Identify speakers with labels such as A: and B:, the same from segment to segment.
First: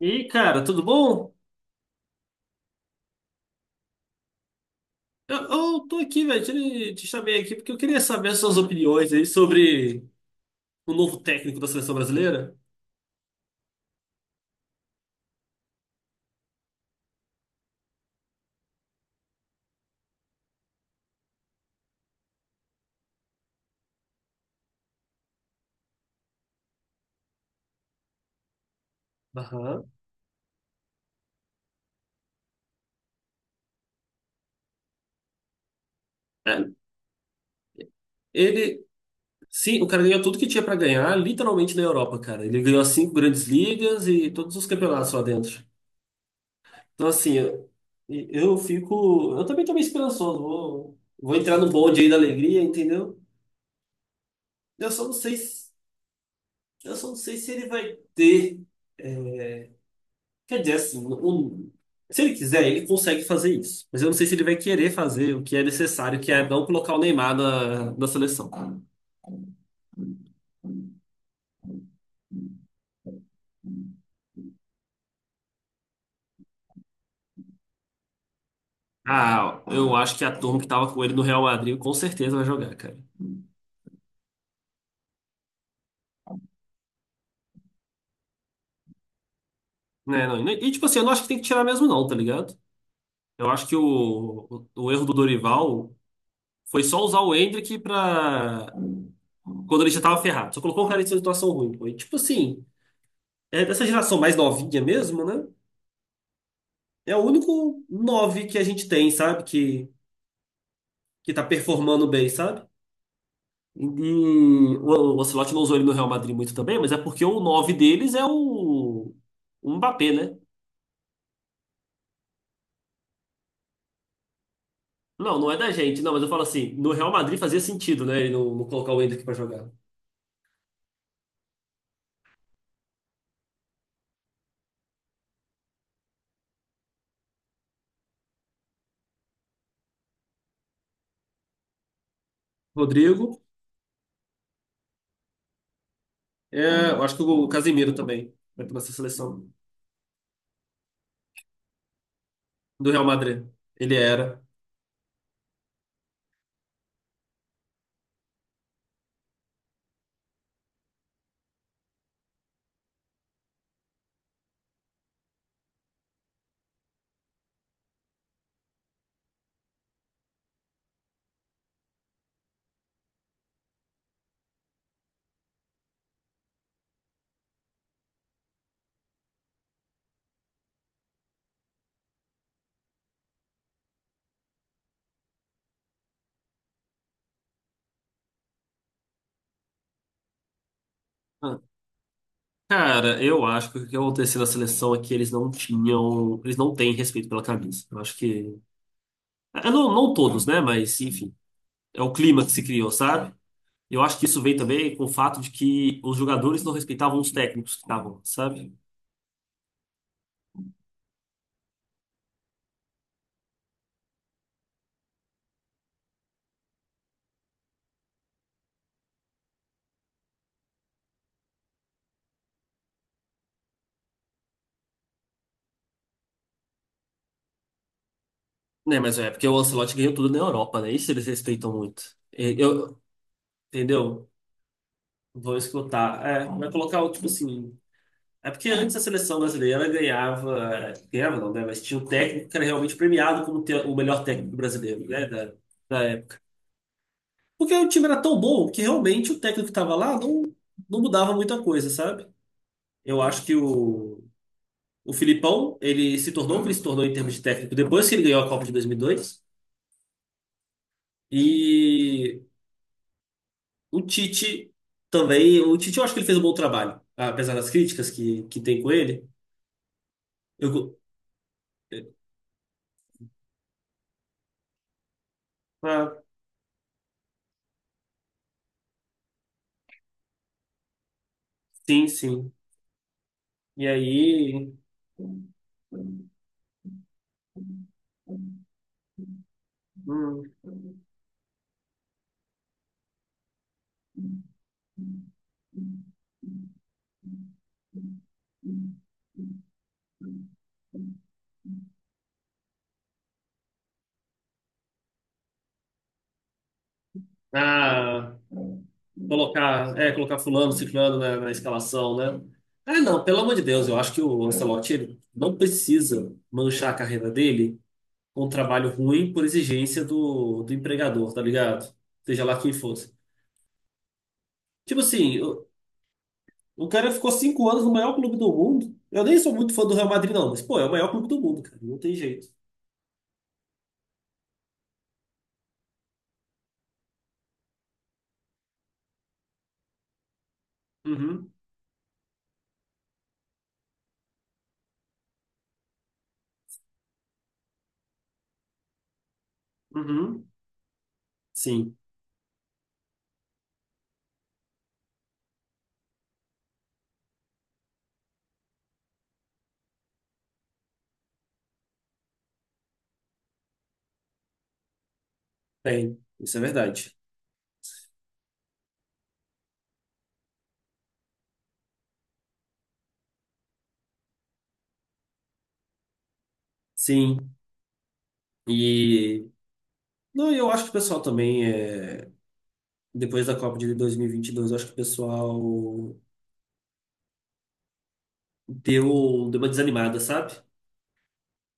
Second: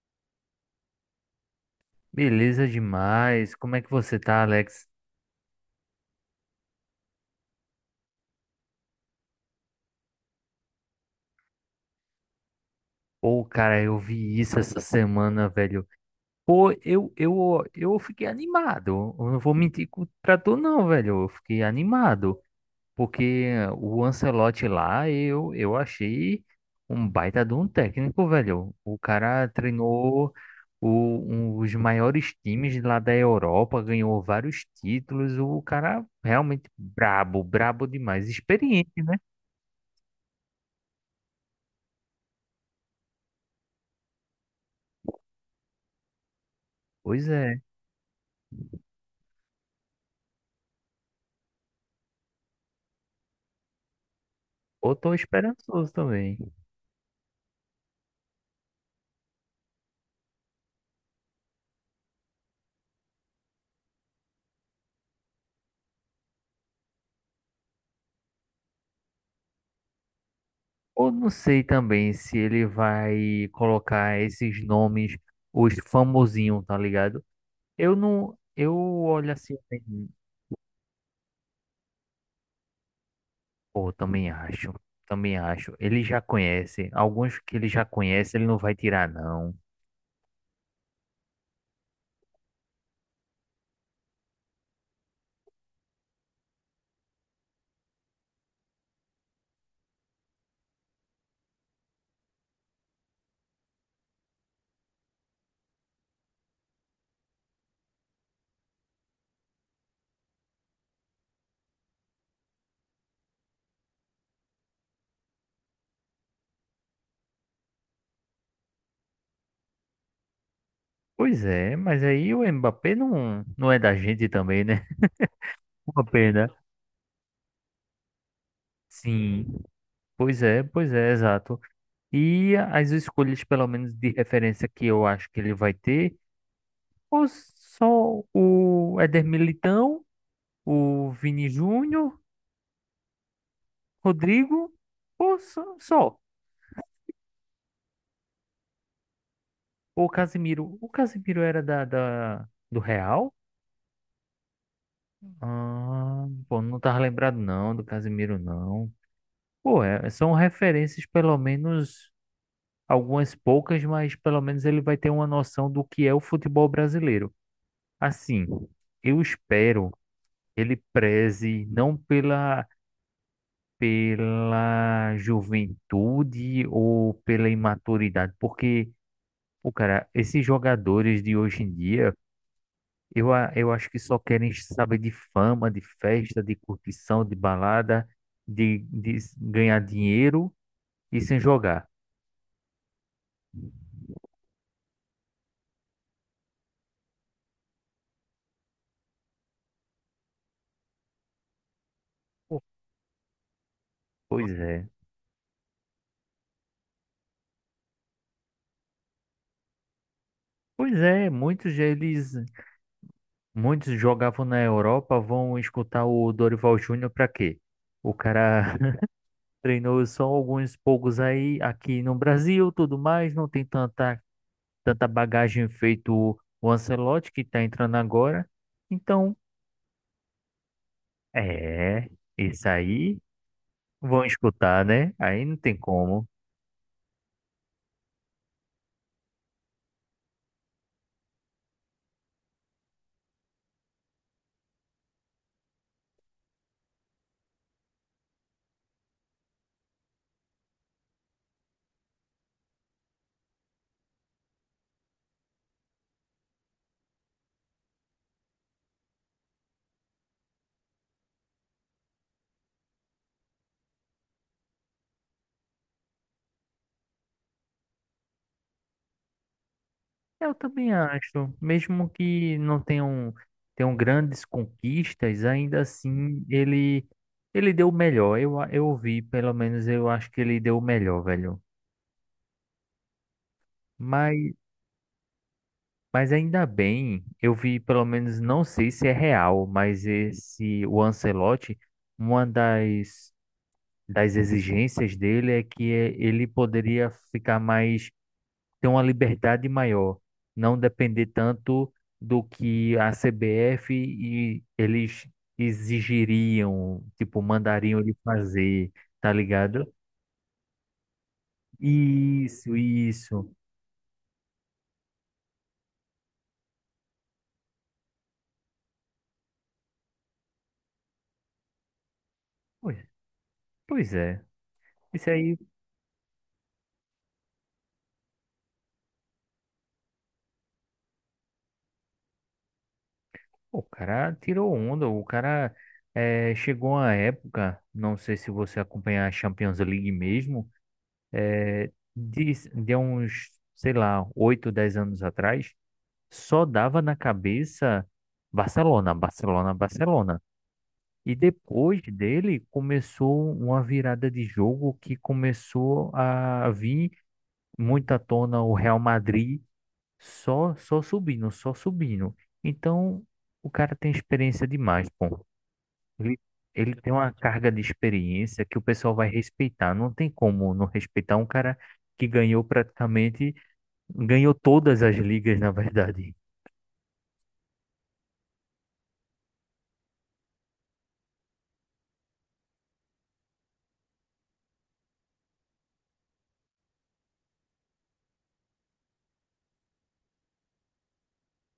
A: E aí, cara, tudo bom?
B: Beleza demais. Como é que você tá, Alex?
A: Eu, eu tô aqui, velho, te chamei aqui porque eu queria saber suas opiniões aí sobre o novo técnico da seleção brasileira.
B: Pô, cara, eu vi isso essa semana, velho. Pô, eu fiquei animado. Eu não vou mentir pra tu, não, velho. Eu fiquei animado. Porque o Ancelotti lá, eu achei um baita de um técnico, velho. O cara
A: Aham.
B: treinou os maiores times lá da Europa, ganhou vários títulos. O cara realmente
A: É,
B: brabo, brabo demais.
A: ele,
B: Experiente, né?
A: sim, o cara ganhou tudo que tinha pra ganhar, literalmente na Europa, cara. Ele ganhou as cinco grandes ligas e todos os campeonatos lá dentro. Então,
B: Pois
A: assim,
B: é.
A: eu fico. Eu também tô meio esperançoso. Vou entrar no bonde aí da alegria, entendeu? Eu
B: Eu
A: só não
B: tô
A: sei,
B: esperançoso também.
A: eu só não sei se ele vai ter. é, Quer dizer, assim, se ele quiser, ele consegue fazer isso. Mas eu não sei se ele vai querer fazer o que é necessário, que é não colocar o Neymar na seleção.
B: Eu não sei também se ele vai colocar esses nomes, os famosinhos, tá ligado? Eu não. Eu olho assim
A: Ah, eu
B: bem.
A: acho que a turma que tava com ele no Real Madrid com certeza vai jogar, cara.
B: Pô, também acho. Também acho. Ele já conhece. Alguns que ele já conhece, ele não vai tirar, não.
A: Né, não, e, tipo assim, eu não acho que tem que tirar mesmo, não, tá ligado? Eu acho que o erro do Dorival foi só usar o Endrick pra. Quando ele já tava ferrado. Só colocou o cara em situação ruim, pô. E, tipo assim, é dessa geração mais novinha mesmo, né? É o único nove que a gente tem, sabe? que tá performando bem, sabe? E o Ancelotti não usou ele no Real Madrid muito também, mas é porque o 9 deles é o Mbappé, né?
B: Pois é, mas aí o Mbappé não é da gente também, né?
A: Não, não é da gente,
B: Uma
A: não, mas eu falo
B: pena.
A: assim, no Real Madrid fazia sentido, né? Ele não colocar o Endrick pra
B: Sim.
A: jogar.
B: Pois é, exato. E as escolhas, pelo menos de referência, que eu acho que ele vai ter, os só o Éder Militão, o Vini Júnior,
A: Rodrigo,
B: Rodrigo, ou só
A: eu acho que o Casemiro também vai pra essa seleção
B: o Casimiro. O Casimiro era do
A: do Real
B: Real?
A: Madrid. Ele era.
B: Ah, pô, não tava lembrado não do Casimiro não. Pô, é- são referências, pelo menos algumas poucas, mas pelo menos ele vai ter uma noção do que é o futebol brasileiro. Assim, eu espero que ele preze não pela juventude ou pela imaturidade. Porque, pô, cara, esses jogadores de hoje em dia, eu, eu acho que só querem saber de fama, de festa, de curtição, de balada, de ganhar dinheiro e sem
A: Ah,
B: jogar.
A: cara, eu acho que o que aconteceu na seleção é que eles não tinham, eles não têm respeito pela camisa. Eu acho que, não, não todos, né? Mas enfim, é o clima que
B: Pô,
A: se criou, sabe? Eu acho que isso
B: pois
A: veio
B: é.
A: também com o fato de que os jogadores não respeitavam os técnicos que estavam, sabe?
B: Pois é, muitos deles, muitos jogavam na Europa, vão escutar o Dorival Júnior pra quê? O cara treinou só alguns poucos aí aqui no Brasil, tudo mais, não tem tanta bagagem feito o Ancelotti, que está entrando agora.
A: Né, mas é
B: Então,
A: porque o Ancelotti ganhou tudo na Europa, né? Isso eles respeitam muito.
B: é, isso
A: Eu,
B: aí vão
A: entendeu?
B: escutar, né? Aí
A: Vou
B: não tem
A: escutar.
B: como.
A: É, vai colocar o tipo assim. É porque antes a seleção brasileira ganhava, é, ganhava não, né? Mas tinha um técnico que era realmente premiado como o melhor técnico brasileiro, né? Da época. Porque o time era tão bom que realmente o técnico que estava lá não mudava muita coisa, sabe? Eu acho que o Filipão, ele se tornou o que ele se tornou em termos de técnico depois que ele ganhou a Copa de 2002. E dois. E o Tite também. O Tite, eu acho que ele fez um bom trabalho, apesar das críticas que tem com ele.
B: Eu
A: Eu,
B: também
A: go-
B: acho, mesmo que não tenham, tenham grandes conquistas, ainda
A: ah,
B: assim ele deu o melhor. Eu, eu vi, pelo menos eu acho que ele deu o melhor, velho.
A: sim, sim. E
B: Mas,
A: aí.
B: mas ainda bem, eu vi, pelo menos, não sei se é real, mas
A: hum,
B: esse, o Ancelotti, uma das exigências dele é que ele poderia ficar mais, ter uma liberdade maior, não depender tanto do que a CBF e eles exigiriam, tipo, mandariam ele
A: ah,
B: fazer, tá ligado?
A: colocar fulano, ciclano na escalação, né?
B: Isso,
A: Ah, não, pelo
B: isso.
A: amor de Deus, eu acho que o Ancelotti ele não precisa manchar a carreira dele um trabalho ruim por exigência do empregador, tá ligado? Seja lá quem
B: Pois,
A: fosse.
B: pois é.
A: Tipo
B: Isso
A: assim,
B: aí,
A: o cara ficou 5 anos no maior clube do mundo. Eu nem sou muito fã do Real Madrid, não, mas, pô, é o maior clube do mundo, cara. Não tem jeito.
B: pô, o cara tirou onda, o cara, chegou a época, não sei se você acompanha a Champions League mesmo,
A: Uhum,
B: de uns, sei lá, 8 a 10 anos atrás, só dava na cabeça Barcelona, Barcelona, Barcelona.
A: uhum.
B: E
A: Sim,
B: depois dele começou uma virada de jogo que começou a vir muito à tona o Real Madrid, só subindo, só subindo. Então o cara tem experiência demais, pô.
A: tem.
B: Ele,
A: Isso é
B: ele tem
A: verdade.
B: uma carga de experiência que o pessoal vai respeitar. Não tem como não respeitar um cara que ganhou praticamente, ganhou todas as ligas, na verdade.
A: Sim. E. Não, eu acho que o pessoal também, depois da Copa de 2022, eu acho que o pessoal deu uma desanimada, sabe?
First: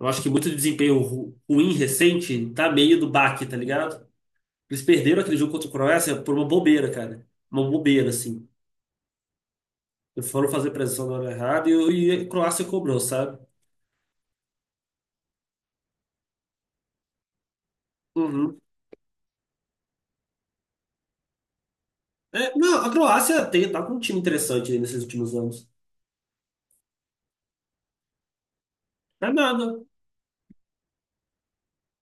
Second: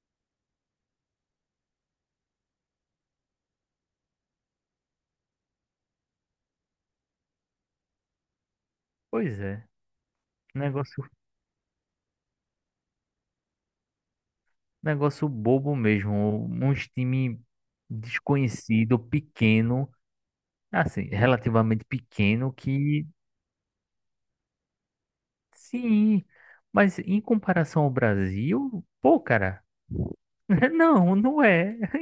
A: Eu acho que muito desempenho ruim recente tá meio do baque, tá ligado? Eles perderam aquele jogo contra a Croácia por uma bobeira, cara. Uma bobeira, assim.
B: Pois é,
A: Eles foram fazer
B: negócio,
A: pressão na hora errada e a Croácia cobrou, sabe?
B: negócio bobo mesmo. Uns time
A: Uhum.
B: desconhecido, pequeno, assim, relativamente pequeno,
A: É, não, a
B: que
A: Croácia tem, tá com um time interessante aí nesses últimos anos.
B: sim, mas em comparação ao Brasil, pô,
A: Não é
B: cara,
A: nada,
B: não é.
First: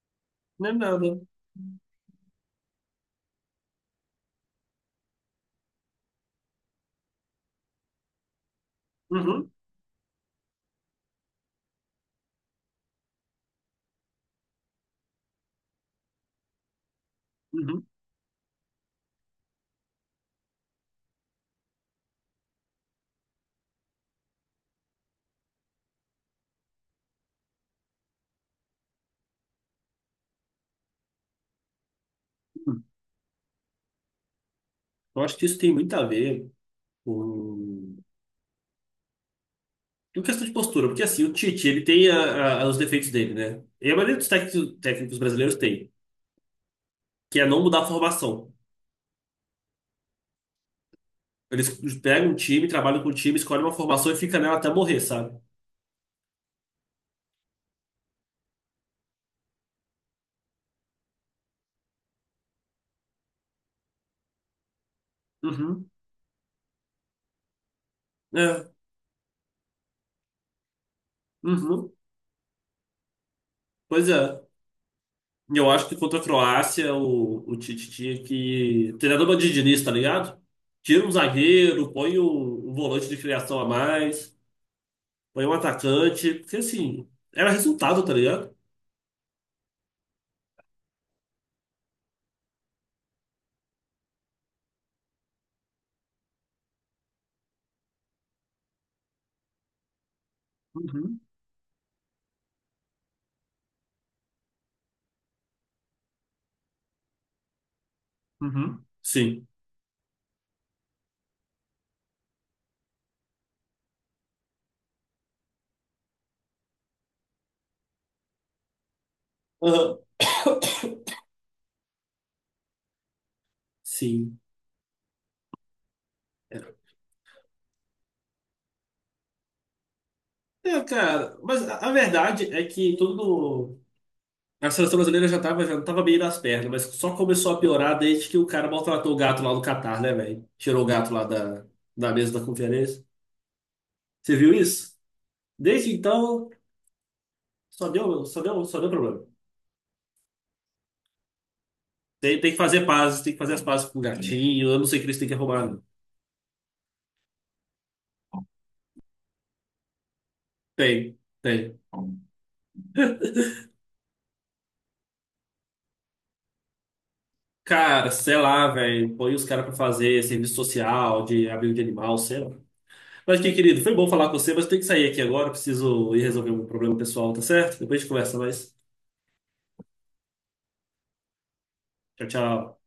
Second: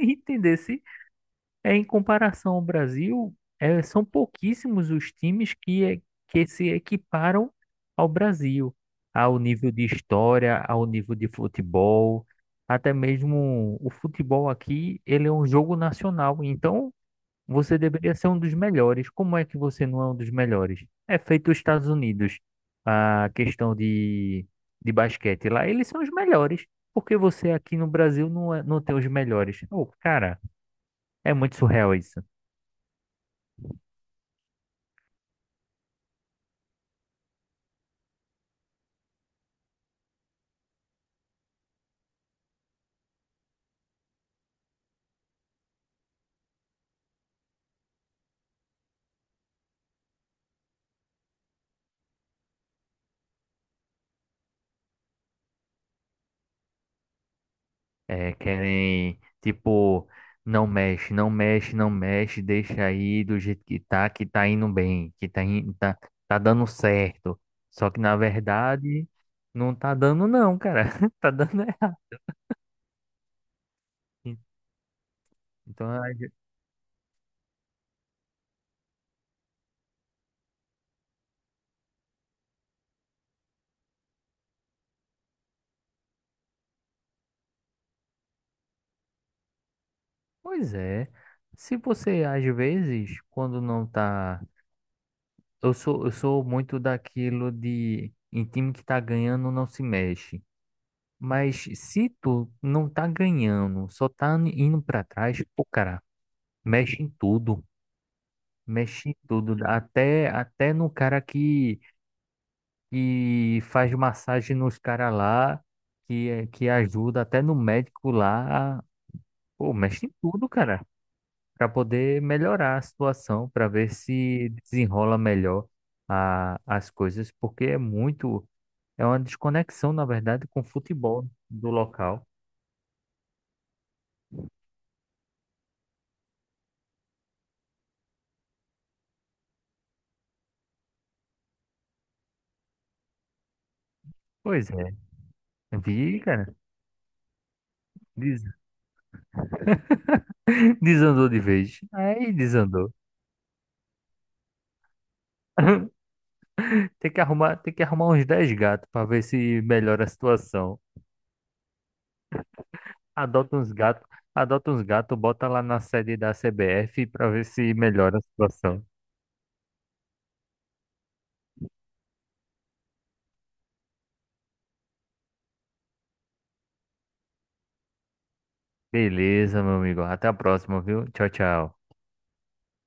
A: não é
B: Entendesse?
A: nada.
B: É, em comparação ao Brasil, é, são pouquíssimos os times que, é- que se equiparam ao Brasil, ao
A: Uhum,
B: nível de história, ao nível de futebol. Até mesmo o futebol aqui, ele é um jogo nacional, então você
A: uhum,
B: deveria ser um dos melhores. Como é que você não é um dos melhores? É feito os Estados Unidos, a questão de basquete lá, eles são os melhores. Por que você aqui no Brasil não, é- não tem os melhores? Ô, cara, é muito surreal isso.
A: uhum. Eu acho que isso tem muito a ver com... com questão de postura, porque assim, o Tite, ele tem os defeitos dele, né? E a maioria dos técnicos brasileiros tem, que é não mudar a formação. Eles pegam um time, trabalham com o time, escolhem uma formação e fica nela até morrer, sabe?
B: É, querem, tipo, não mexe, deixa aí do jeito que tá indo bem, que tá,
A: Uhum.
B: tá dando certo. Só que na
A: É,
B: verdade, não tá dando não, cara. Tá dando
A: uhum,
B: errado.
A: pois é. E eu
B: Então,
A: acho que contra a Croácia o Tite tinha que. Treinador bandidinista, tá ligado? Tira um zagueiro, põe o volante de criação a mais, põe um atacante, porque assim, era resultado, tá ligado?
B: pois é. Se você, às vezes, quando não tá... eu sou muito daquilo de em time que tá ganhando não se mexe.
A: Uhum,
B: Mas se tu não tá ganhando, só tá indo pra trás, pô, cara, mexe em tudo.
A: uhum.
B: Mexe em
A: Sim.
B: tudo. Até no cara que faz massagem nos caras lá, que, que ajuda, até no médico lá. Pô,
A: Aham,
B: mexe em tudo, cara, para poder melhorar a situação, para ver
A: sim.
B: se desenrola melhor
A: É,
B: as coisas, porque é muito, é uma desconexão, na verdade, com o
A: é,
B: futebol
A: cara, mas
B: do
A: a
B: local.
A: verdade é que todo a seleção brasileira já tava bem nas pernas, mas só começou a piorar desde que o cara maltratou o gato lá do Catar, né, velho? Tirou o gato lá da mesa da conferência. Você viu
B: Pois é,
A: isso? Desde
B: vi,
A: então,
B: cara,
A: só deu, só
B: des-
A: deu, só deu problema.
B: desandou de vez. Aí
A: Tem, tem que fazer
B: desandou.
A: paz, tem que fazer as pazes com o gatinho. Eu não sei o que eles têm que arrumar, não.
B: Tem que arrumar uns 10 gatos para ver se melhora a situação.
A: Tem, tem.
B: Adota uns gatos, adota uns gatos, bota lá na sede da CBF para ver se
A: Cara,
B: melhora a
A: sei lá,
B: situação.
A: velho. Põe os caras pra fazer serviço social, de abrigo de animal, sei lá. Mas, que querido, foi bom falar com você, mas eu tenho que sair aqui agora. Preciso ir resolver um problema pessoal, tá certo? Depois a gente conversa mais.
B: Beleza, meu amigo. Até a próxima, viu? Tchau, tchau.
A: Tchau, tchau.